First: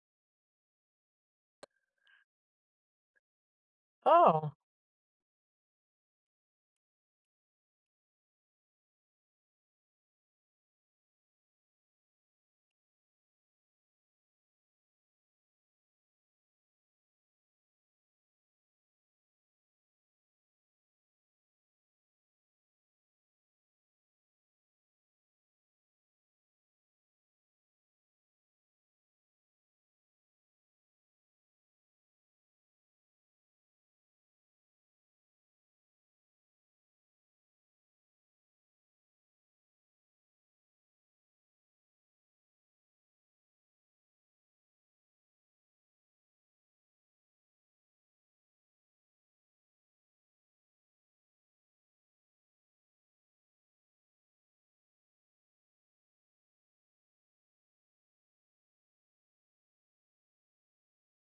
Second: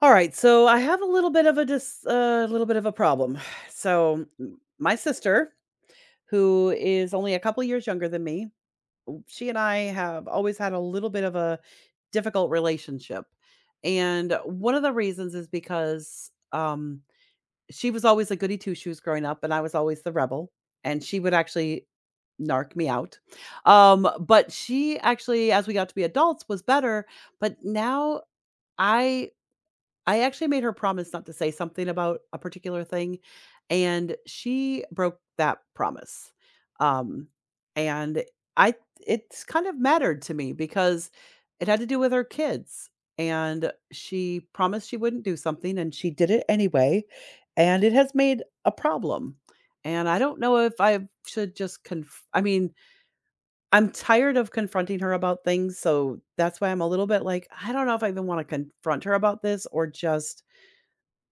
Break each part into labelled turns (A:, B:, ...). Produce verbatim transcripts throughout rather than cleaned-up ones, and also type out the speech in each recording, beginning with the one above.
A: All right, so I have a little bit of a dis a little bit of a problem. So
B: Oh,
A: m- my sister, who is only a couple years younger than me, she and I have always had a little bit of a difficult relationship. And one of the reasons is because um she was always a goody two shoes growing up, and I was always the rebel. And she would actually narc me out. Um, but she actually, as we got to be adults, was better. But now I I actually made her promise not to say something about a particular thing, and she broke that promise. Um, and I It's kind of mattered to me because it had to do with her kids. And she promised she wouldn't do something, and she did it anyway. And it has made a problem. And I don't know if I should just conf- I mean, I'm tired of confronting her about things. So that's why I'm a little bit like, I don't know if I even want to confront her about this or just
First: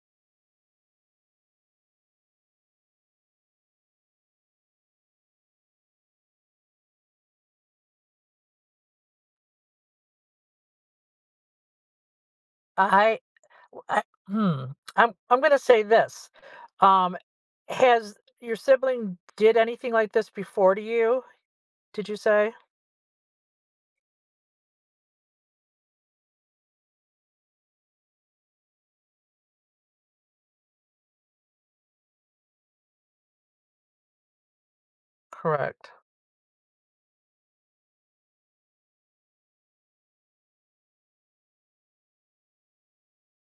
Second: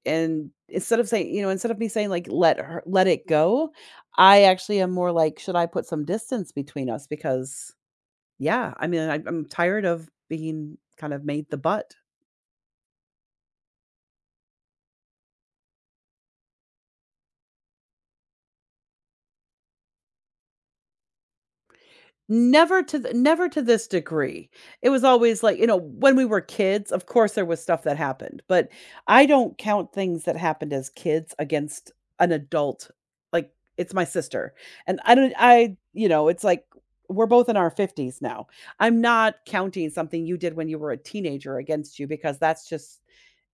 A: and instead of saying you know, instead of me saying, like, "Let her let it go." I actually am more like, "Should I put some distance between us?" Because, yeah, I mean, I'm I'm tired of being kind of made the butt.
B: I, I hmm. I'm I'm gonna say this. Um, has your sibling did anything like this before to you? Did you say?
A: Never to th never to this degree. It was always like, you know, when we were kids, of course, there was stuff that happened, but I don't count things that happened as kids against an adult. Like, it's my sister, and I don't I
B: Correct.
A: you know, it's like we're both in our fifties now. I'm not counting something you did when you were a teenager against you because that's just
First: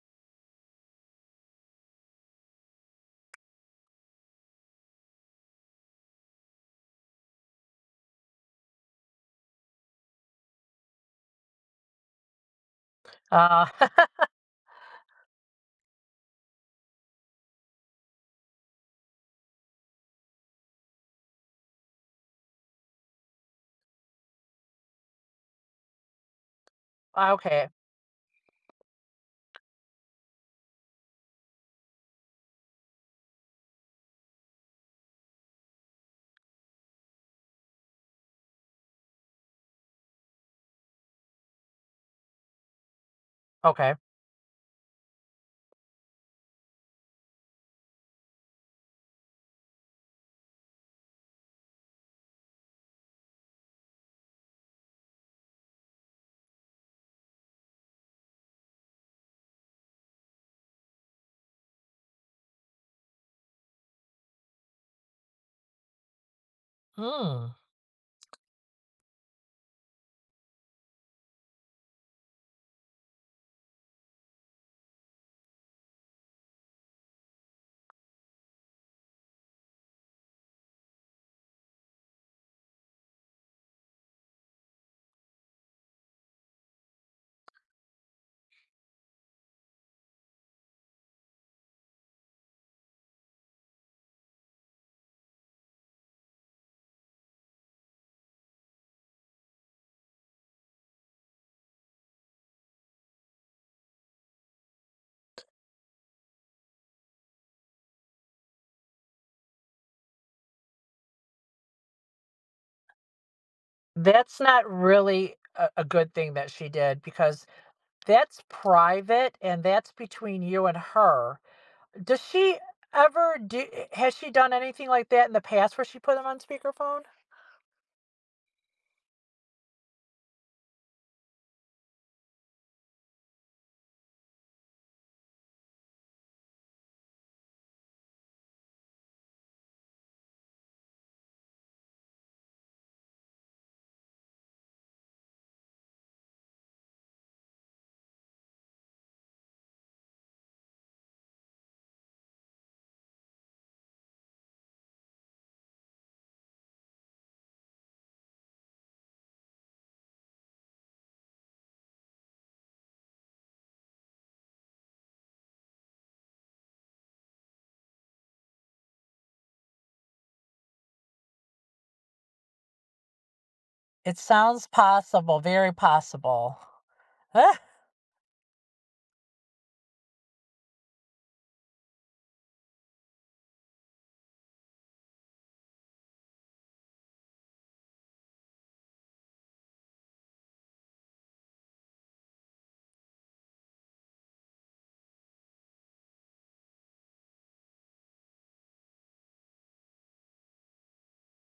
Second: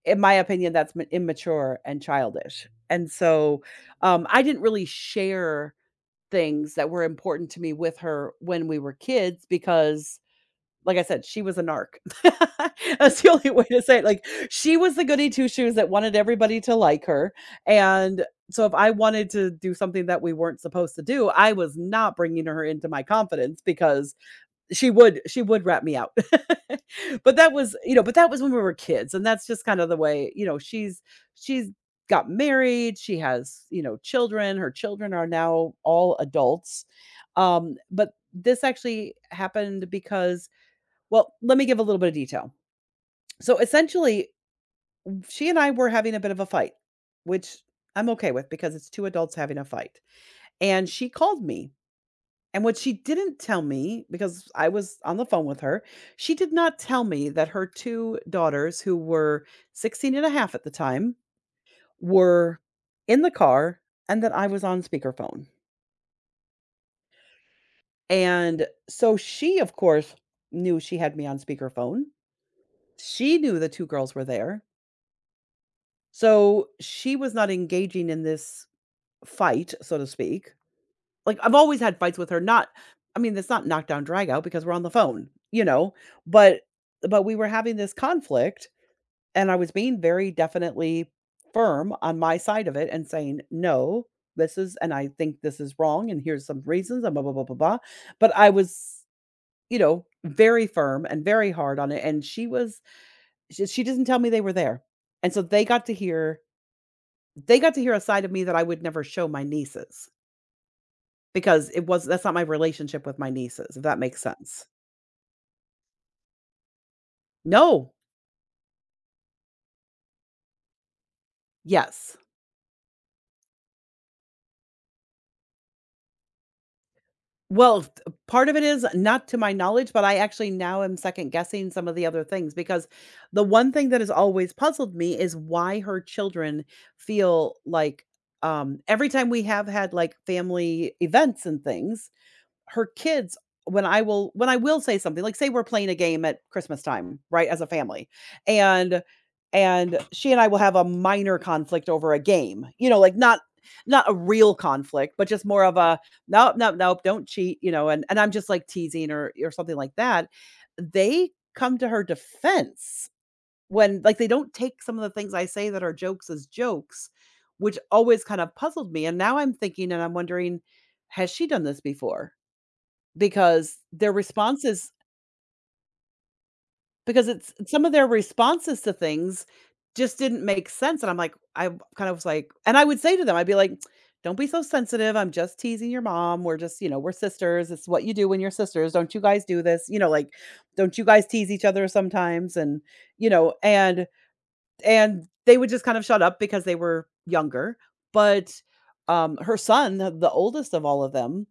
A: in my opinion, that's m immature and childish, and so, um, I didn't really share things that were important to me with her when we were kids because, like I said, she was a narc. That's the only way
B: Uh,
A: to say it. Like, she was the goody two shoes that wanted everybody to like her. And so, if I wanted to do something that we weren't supposed to do, I was not bringing her into my confidence because she would she would rat me out. But that
B: okay,
A: was you know, but that was when we were kids, and that's just kind of the way you know, She's she's got married, she has, you know, children, her children are now all adults. Um, but this actually happened because well, let me give a little bit of detail. So,
B: okay.
A: essentially, she and I were having a bit of a fight, which I'm okay with because it's two adults having a fight, and she called me, and what she didn't tell me, because I was on the phone with her, she did not tell me that her two daughters, who were sixteen and a half at the time, were in the car, and that I was on speakerphone.
B: Hmm.
A: And so she, of course, knew she had me on speakerphone. She knew the two girls were there. So she was not engaging in this fight, so to speak. Like, I've always had fights with her, not I mean, it's not knockdown drag out because we're on the phone, you know, but but we were having this conflict and I was being very definitely firm on my side of it and saying, "No, this is and I think this is wrong and here's some reasons and blah blah blah blah blah." But I was, you know, very firm and very hard on it and she was she, she didn't tell me they were there. And so they got to hear they got to hear a side of me that I would never show my nieces. Because it was that's not my relationship with my nieces, if that makes
B: That's
A: sense.
B: not really a, a good thing that she did because
A: No.
B: that's private and that's between you and her.
A: Yes.
B: Does she ever do, eh, has she done anything like that in the past where she put them on speakerphone?
A: Well, t Part of it is not to my knowledge, but I actually now am second guessing some of the other things because the one thing that has always puzzled me is why her children feel like, um every time we have had, like, family events and things, her kids when I will when I will say something, like say we're playing a game at Christmas time, right, as a family, and and she and I will have a minor conflict over a game, you know, like not not a real conflict, but just more of a nope, nope, nope, don't cheat, you know, and and I'm just like teasing or or something like that. They come to her defense when like they don't take some of the things I say that are jokes as jokes, which always kind of puzzled me. And now I'm thinking and I'm wondering, has she done this before? Because their
B: It sounds
A: responses
B: possible, very possible.
A: because it's some of their responses to things just didn't make sense, and I'm like I kind of was like and I would say to them, I'd be like, "Don't be so sensitive, I'm just teasing your mom, we're just, you know, we're sisters, it's what you do when you're sisters, don't you guys do this?" You know, like, "Don't you guys tease each other sometimes?" And, you know, and and they would just kind of shut up because they were younger, but, um, her son, the the oldest of all of them,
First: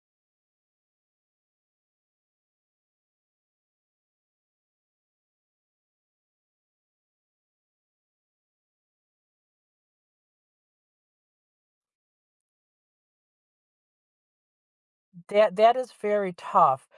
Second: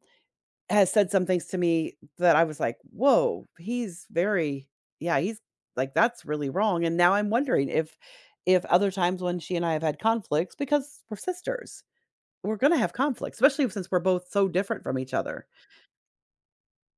A: has said some things to me that I was like, "Whoa, he's very yeah, he's like that's really wrong." And now I'm wondering if if other times when she and I have had conflicts because we're sisters, we're going to have conflicts, especially since we're both so different from each other.
B: That that is very tough.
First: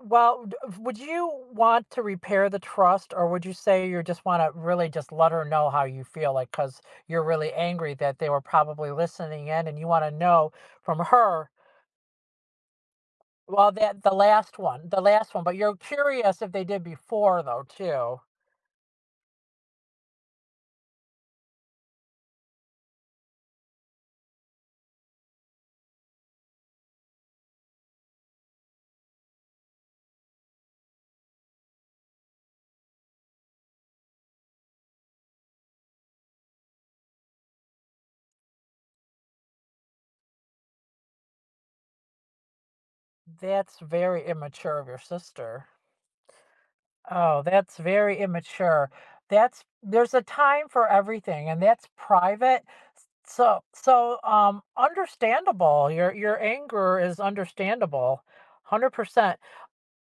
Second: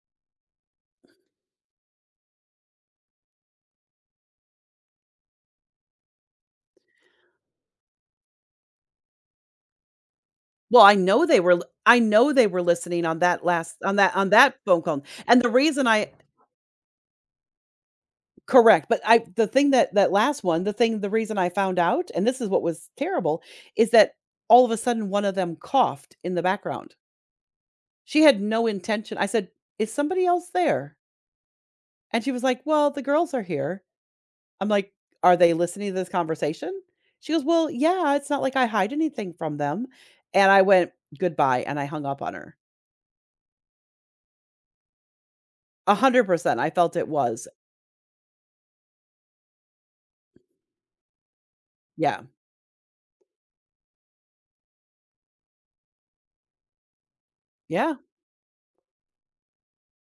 B: Well, d would you want to repair the trust, or would you say you just wanna really just let her know how you feel, like because 'cause you're really angry that they were probably listening in, and you wanna know
A: Well, I
B: from
A: know they
B: her.
A: were I know they were listening on that
B: Well,
A: last on
B: that the
A: that on
B: last
A: that phone
B: one, the
A: call.
B: last
A: And
B: one,
A: the
B: but you're
A: reason I
B: curious if they did before, though, too.
A: correct, but I the thing that that last one, the thing the reason I found out, and this is what was terrible, is that all of a sudden one of them coughed in the background. She had no intention. I said, "Is somebody else there?" And she was like, "Well, the girls are here." I'm like, "Are they listening to this conversation?" She goes, "Well, yeah, it's not like I hide anything from them." And I went, "Goodbye," and I hung up on her.
B: That's very immature of your sister.
A: one hundred percent, I felt it
B: Oh,
A: was.
B: that's very immature. That's there's a time for everything, and that's
A: Yeah.
B: private. So so, um, understandable. Your your anger is
A: Yeah.
B: understandable, one hundred percent.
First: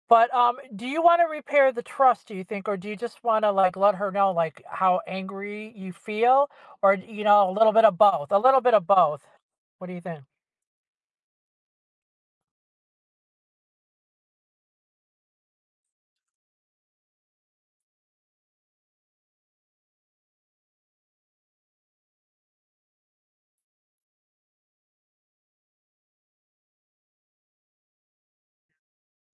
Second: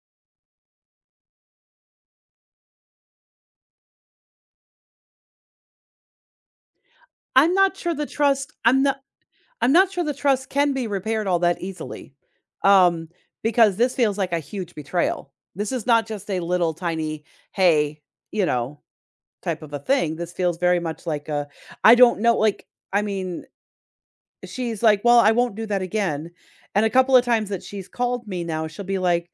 B: But, um, do you wanna repair the trust, do you think? Or do you just wanna, like, let her know, like, how angry you feel? Or, you know, a
A: I'm
B: little
A: not
B: bit
A: sure
B: of
A: the
B: both, a
A: trust
B: little bit
A: I'm
B: of
A: not
B: both.
A: I'm
B: What
A: not
B: do you
A: sure the
B: think?
A: trust can be repaired all that easily, um, because this feels like a huge betrayal. This is not just a little tiny, "Hey," you know, type of a thing. This feels very much like a I don't know, like, I mean, she's like, "Well, I won't do that again." And a couple of times that she's called me now, she'll be like,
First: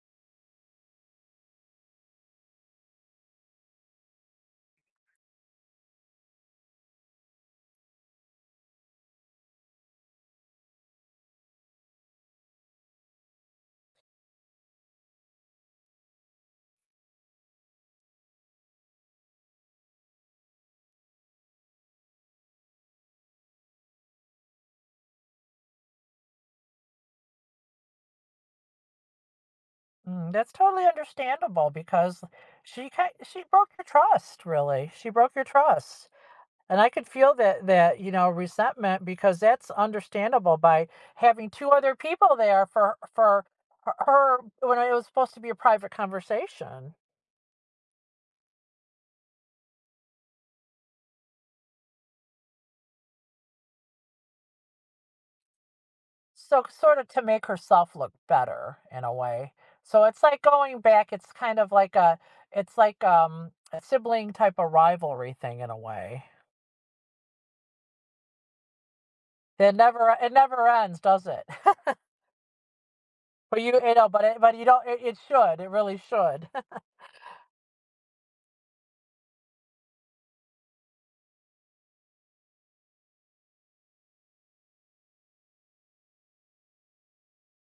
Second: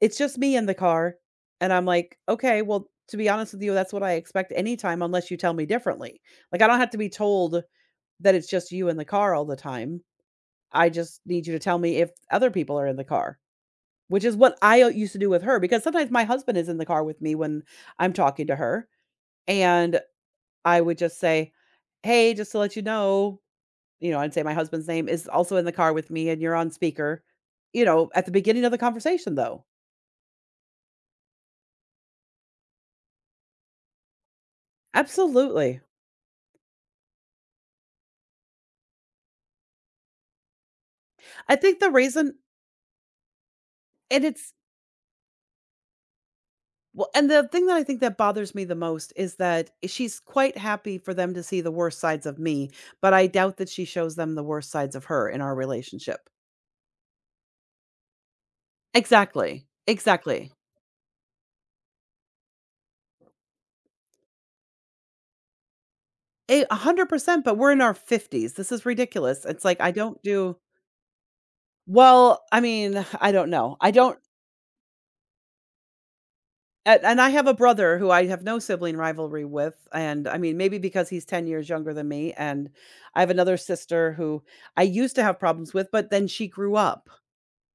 A: "It's just me in the car." And I'm like, "Okay, well, to be honest with you, that's what I expect anytime unless you tell me differently. Like, I don't have to be told that it's just you in the car all the time. I just need you to tell me if other people are in the car." Which is what I uh, used to do with her because sometimes my husband is in the car with me when I'm talking to her. And I would just say, "Hey, just to let you know," you know, I'd say my husband's name is also in the car with me and you're on speaker, you know, at the beginning of the conversation though.
B: Mm, that's totally understandable because she ki she broke your trust, really. She broke your
A: Absolutely.
B: trust. And I could feel that that, you know, resentment because that's understandable by having
A: I
B: two
A: think the
B: other
A: reason
B: people there for for h
A: and
B: her
A: it's
B: when it was supposed to be a private conversation.
A: Well, and the thing that I think that bothers me the most is that she's quite happy for them to see the worst sides of me, but I doubt that she shows them the worst sides of her in our relationship.
B: So, sort of to make herself look better in a way.
A: Exactly.
B: So it's like
A: Exactly.
B: going back, it's kind of like a it's like, um, a sibling type of rivalry thing in a way.
A: A one hundred percent, but we're in our fifties. This is ridiculous. It's
B: It
A: like I
B: never
A: don't
B: it
A: do
B: never ends, does it?
A: Well, I mean, I don't
B: But you
A: know. I
B: you know,
A: don't
B: but it but you don't it it should, it really should.
A: and and I have a brother who I have no sibling rivalry with, and, I mean, maybe because he's ten years younger than me, and I have another sister who I used to have problems with, but then she grew up,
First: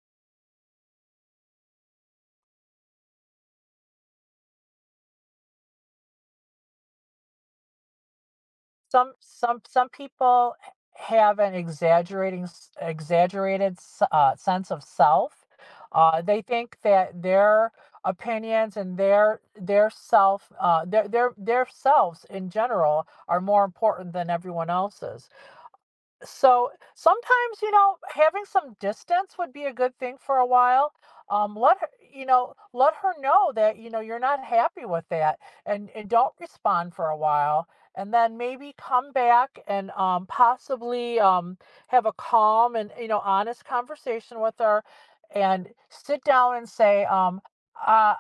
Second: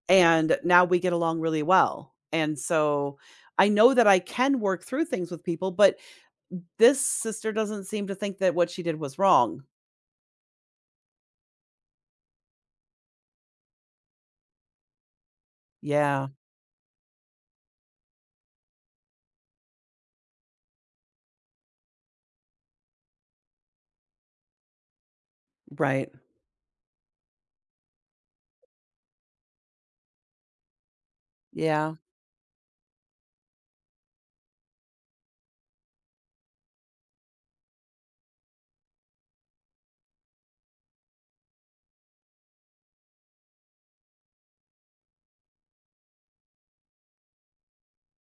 A: and now we get along really well, and so, I know that I can work through things with people, but this sister doesn't seem to think that what she did
B: Some
A: was
B: some
A: wrong.
B: some people have an exaggerating s exaggerated s uh, sense of self. Uh,
A: Yeah,
B: they think that their opinions and their their self, uh, their their their selves in general are more important than everyone else's.
A: right.
B: So, sometimes, you know, having some distance would be a good thing for a while. Um, let her,
A: Yeah,
B: you know, let her know that, you know, you're not happy with that and, and don't respond for a while. And then maybe come back and um, possibly um, have a calm and, you know, honest conversation with her and sit down and say, um, uh,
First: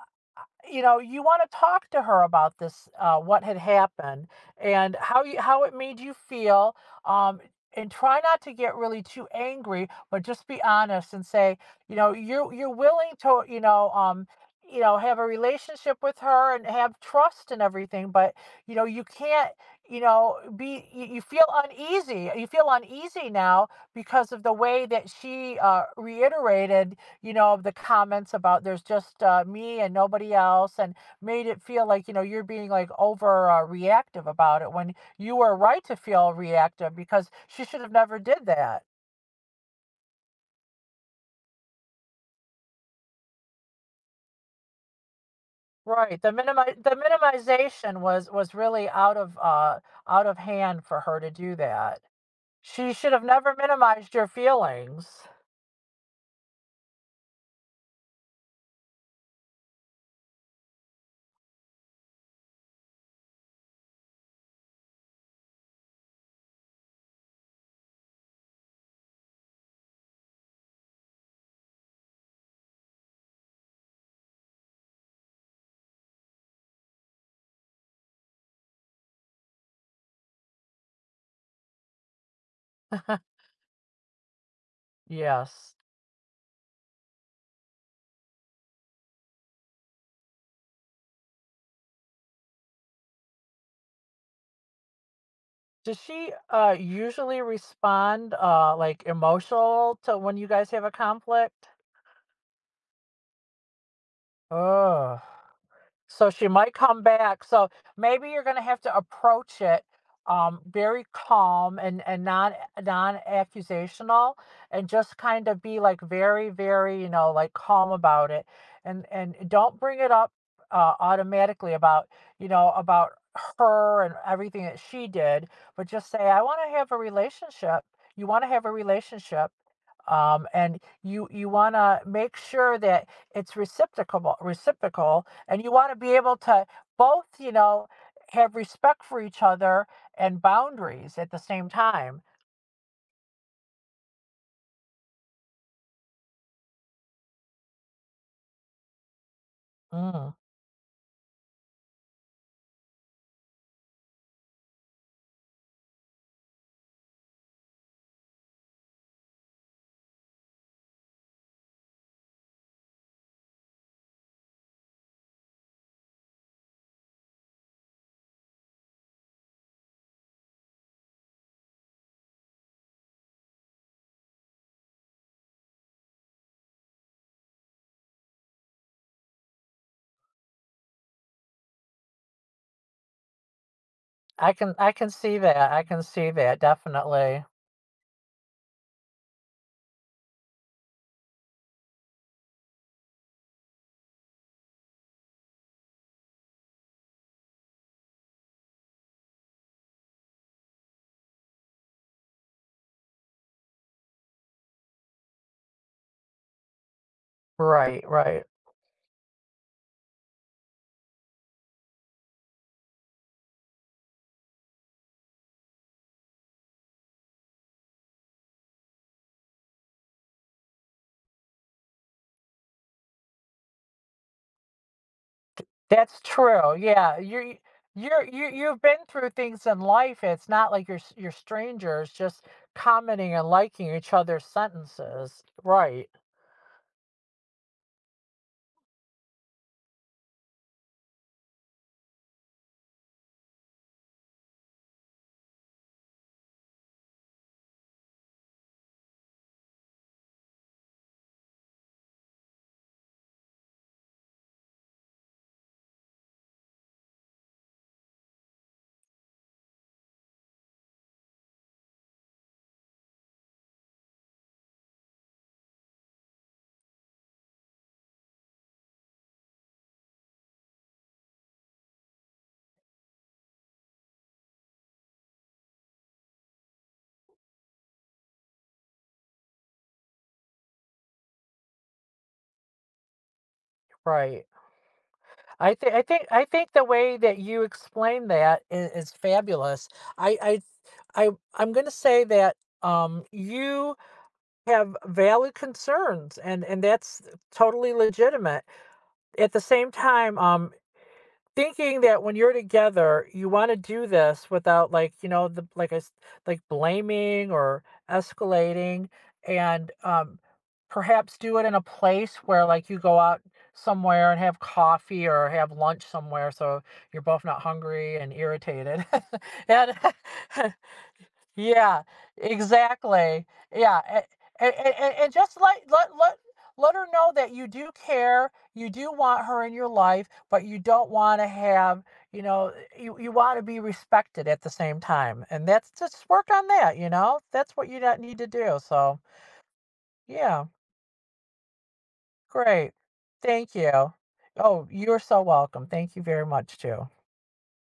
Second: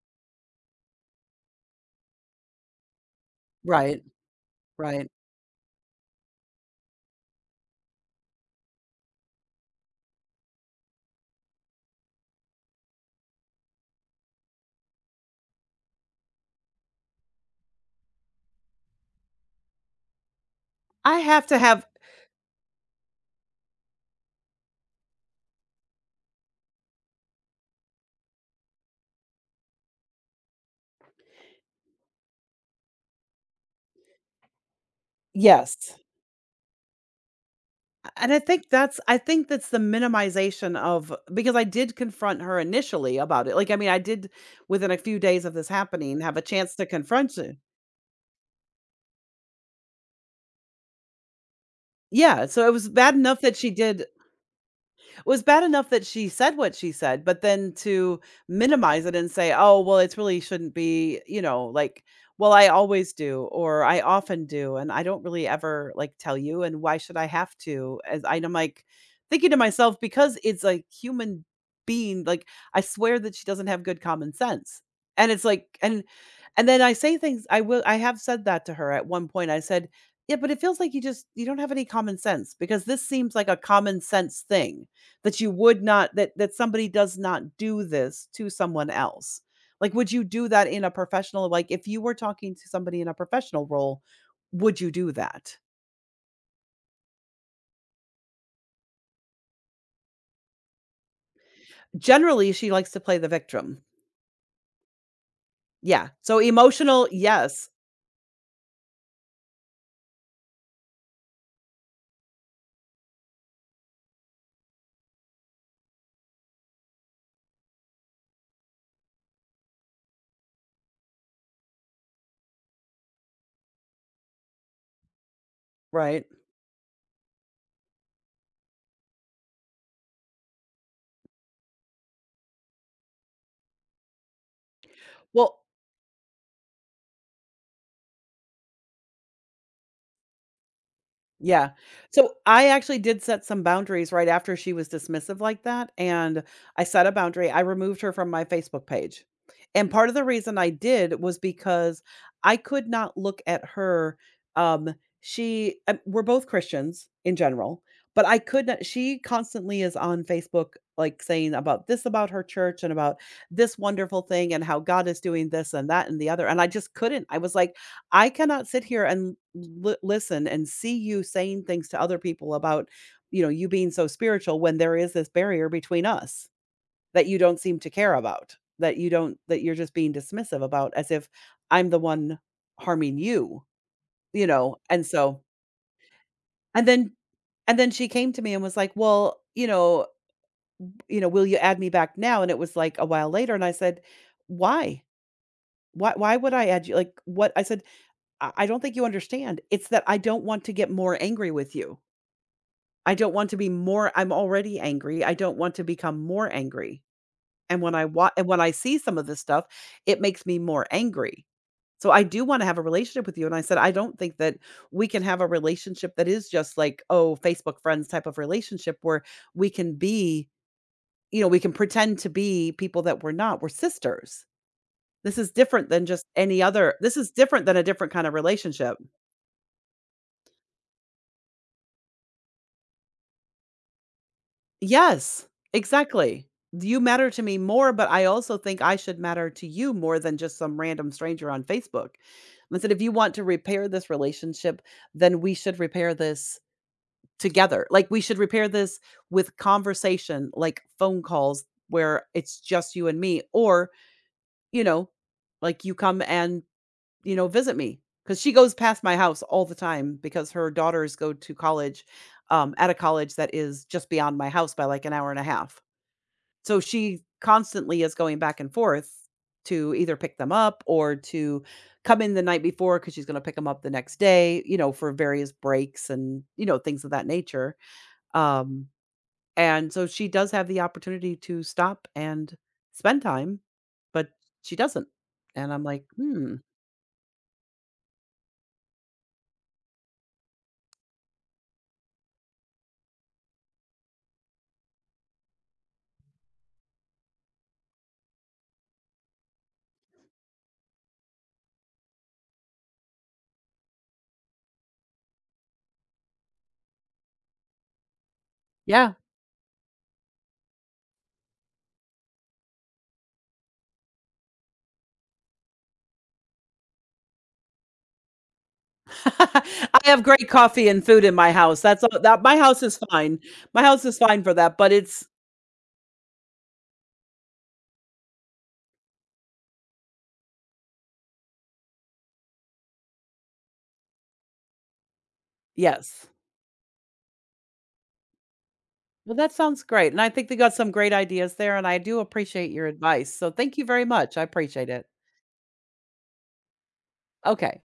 B: you know, you want to talk to her about this, uh, what had
A: right,
B: happened and
A: right.
B: how you how it made you feel. Um, and try not to get really too angry, but just be honest and say, you know, you're you're willing to, you know, um, you know, have a relationship with her and have trust and everything, but you know, you can't, you know, be you,
A: I
B: you feel
A: have to have
B: uneasy. You feel uneasy now because of the way that she uh, reiterated you know, of the comments about there's just uh, me and nobody else, and made it feel like, you know, you're being like over uh, reactive about it when you were right to
A: Yes.
B: feel reactive because she should have never
A: And
B: did
A: I think
B: that.
A: that's I think that's the minimization of because I did confront her initially about it. Like, I mean, I did within a few days of this
B: Right.
A: happening
B: The
A: have a chance
B: minimi-
A: to
B: the
A: confront her.
B: minimization was was really out of uh out of hand for her to do that.
A: Yeah, so it was
B: She should
A: bad
B: have
A: enough
B: never
A: that she did
B: minimized your feelings.
A: was bad enough that she said what she said, but then to minimize it and say, "Oh, well, it's really shouldn't be," you know, like, "Well, I always do," or "I often do," and "I don't really ever like tell you," and "Why should I have to?" As I- I'm like thinking to myself, because it's a human being, like I swear that she doesn't have good common sense. And it's like, and and then I say things. I will. I have said that to her at one point. I said, "Yeah, but it feels like you just you don't have any common sense because this seems like a common sense thing." That you
B: Yes.
A: would not that that somebody does not do this to someone else. Like, would you do that in a professional like, if you were talking to somebody in a professional role, would you do that?
B: Does she uh usually respond uh like emotional to when you guys have a conflict?
A: Generally, she likes to play the victim.
B: Oh.
A: Yeah.
B: So
A: So
B: she might come
A: emotional
B: back. So
A: yes,
B: maybe you're going to have to approach it um, very calm and, and non non accusational, and just kind of be like very very you know like calm about it, and and don't bring it up uh, automatically about you know about her and everything that she did, but just say
A: right.
B: I want to have a relationship. You want to have a relationship. Um, and you you want to make sure that it's reciprocal reciprocal and
A: Well,
B: you want to be able to both you know have respect for each other and boundaries at the same
A: yeah.
B: time.
A: So I actually did set some boundaries right after she was dismissive like that. And I set a boundary. I removed her from my Facebook page. And part of the
B: mm,
A: reason I did was because I could not look at her. Um, she, uh, we're both Christians in general, but I could not, she constantly is on Facebook, like saying about this about her church and about this wonderful thing and how God is doing this and that and the other. And I just couldn't. I was like, I cannot sit here and l listen and see you saying things to other people about, you know, you being so spiritual when there is this barrier between us that you don't seem to care about, that you don't that you're just being dismissive about as if I'm the one harming you, you
B: I can
A: know?
B: i
A: And
B: can see
A: so
B: that I can see that
A: and then
B: definitely.
A: and then she came to me and was like, "Well, you know you know, will you add me back now?" And it was, like, a while later, and I said, "Why? Why why would I add you?" Like, "What?" I said, I I don't think you understand. It's that I don't want to get more angry with you. I don't want to be more. I'm already angry. I don't want to become more angry. And when
B: right
A: I wa
B: right.
A: and when I see some of this stuff, it makes me more angry. So I do want to have a relationship with you. And I said, I don't think that we can have a relationship that is just like, oh, Facebook friends type of relationship where we can be, you know, we can pretend to be people that we're not. We're sisters. This is different than
B: That's
A: just any
B: true,
A: other.
B: yeah.
A: This is
B: you
A: different than a different
B: you're
A: kind of
B: you, you've been
A: relationship.
B: through things in life, it's not like you're s- you're strangers just commenting and liking each other's sentences,
A: Yes,
B: right.
A: exactly. You matter to me more, but I also think I should matter to you more than just some random stranger on Facebook. I said, if you want to repair this relationship, then we should repair this together. Like, we should repair this with conversation, like phone calls where it's just you and me, or, you know, like you come and, you know, visit me. Cause she goes past my house all the time because her daughters go to college um, at a college that is just beyond my house by like an hour and a half. So she constantly is going back and forth to either pick them up or to come in the night before because she's going to pick them up the next day, you know, for various breaks and, you know, things of that nature. Um, and so she does have the opportunity to stop and spend time, but
B: right
A: she doesn't.
B: I
A: And I'm
B: think i
A: like,
B: think i
A: hmm,
B: think the way that you explain that is, is fabulous. I, I I I'm going to say that um, you have valid concerns, and and that's totally legitimate. At the same time, um, thinking that when you're together, you want to do this without like you know the like I s- like blaming or escalating,
A: yeah.
B: and um, perhaps do it in a place where like you go out somewhere and have coffee or have lunch somewhere so you're both not hungry and irritated. and
A: I have great coffee and food in my house.
B: Yeah,
A: That's all that my house is fine.
B: exactly.
A: My
B: Yeah,
A: house is
B: and
A: fine for
B: and
A: that, but
B: and,
A: it's
B: and just let let let let her know that you do care, you do want her in your life, but you don't want to have, you know, you you want to be respected at the same time. And that's just
A: yes.
B: work on that, you know? That's what you not need to do. So,
A: Well, that sounds great, and I think they
B: yeah,
A: got some great ideas there, and I do appreciate your
B: great.
A: advice. So
B: Thank
A: thank you very
B: you.
A: much. I
B: Oh,
A: appreciate it.
B: you're so welcome. Thank you very much too.
A: Okay.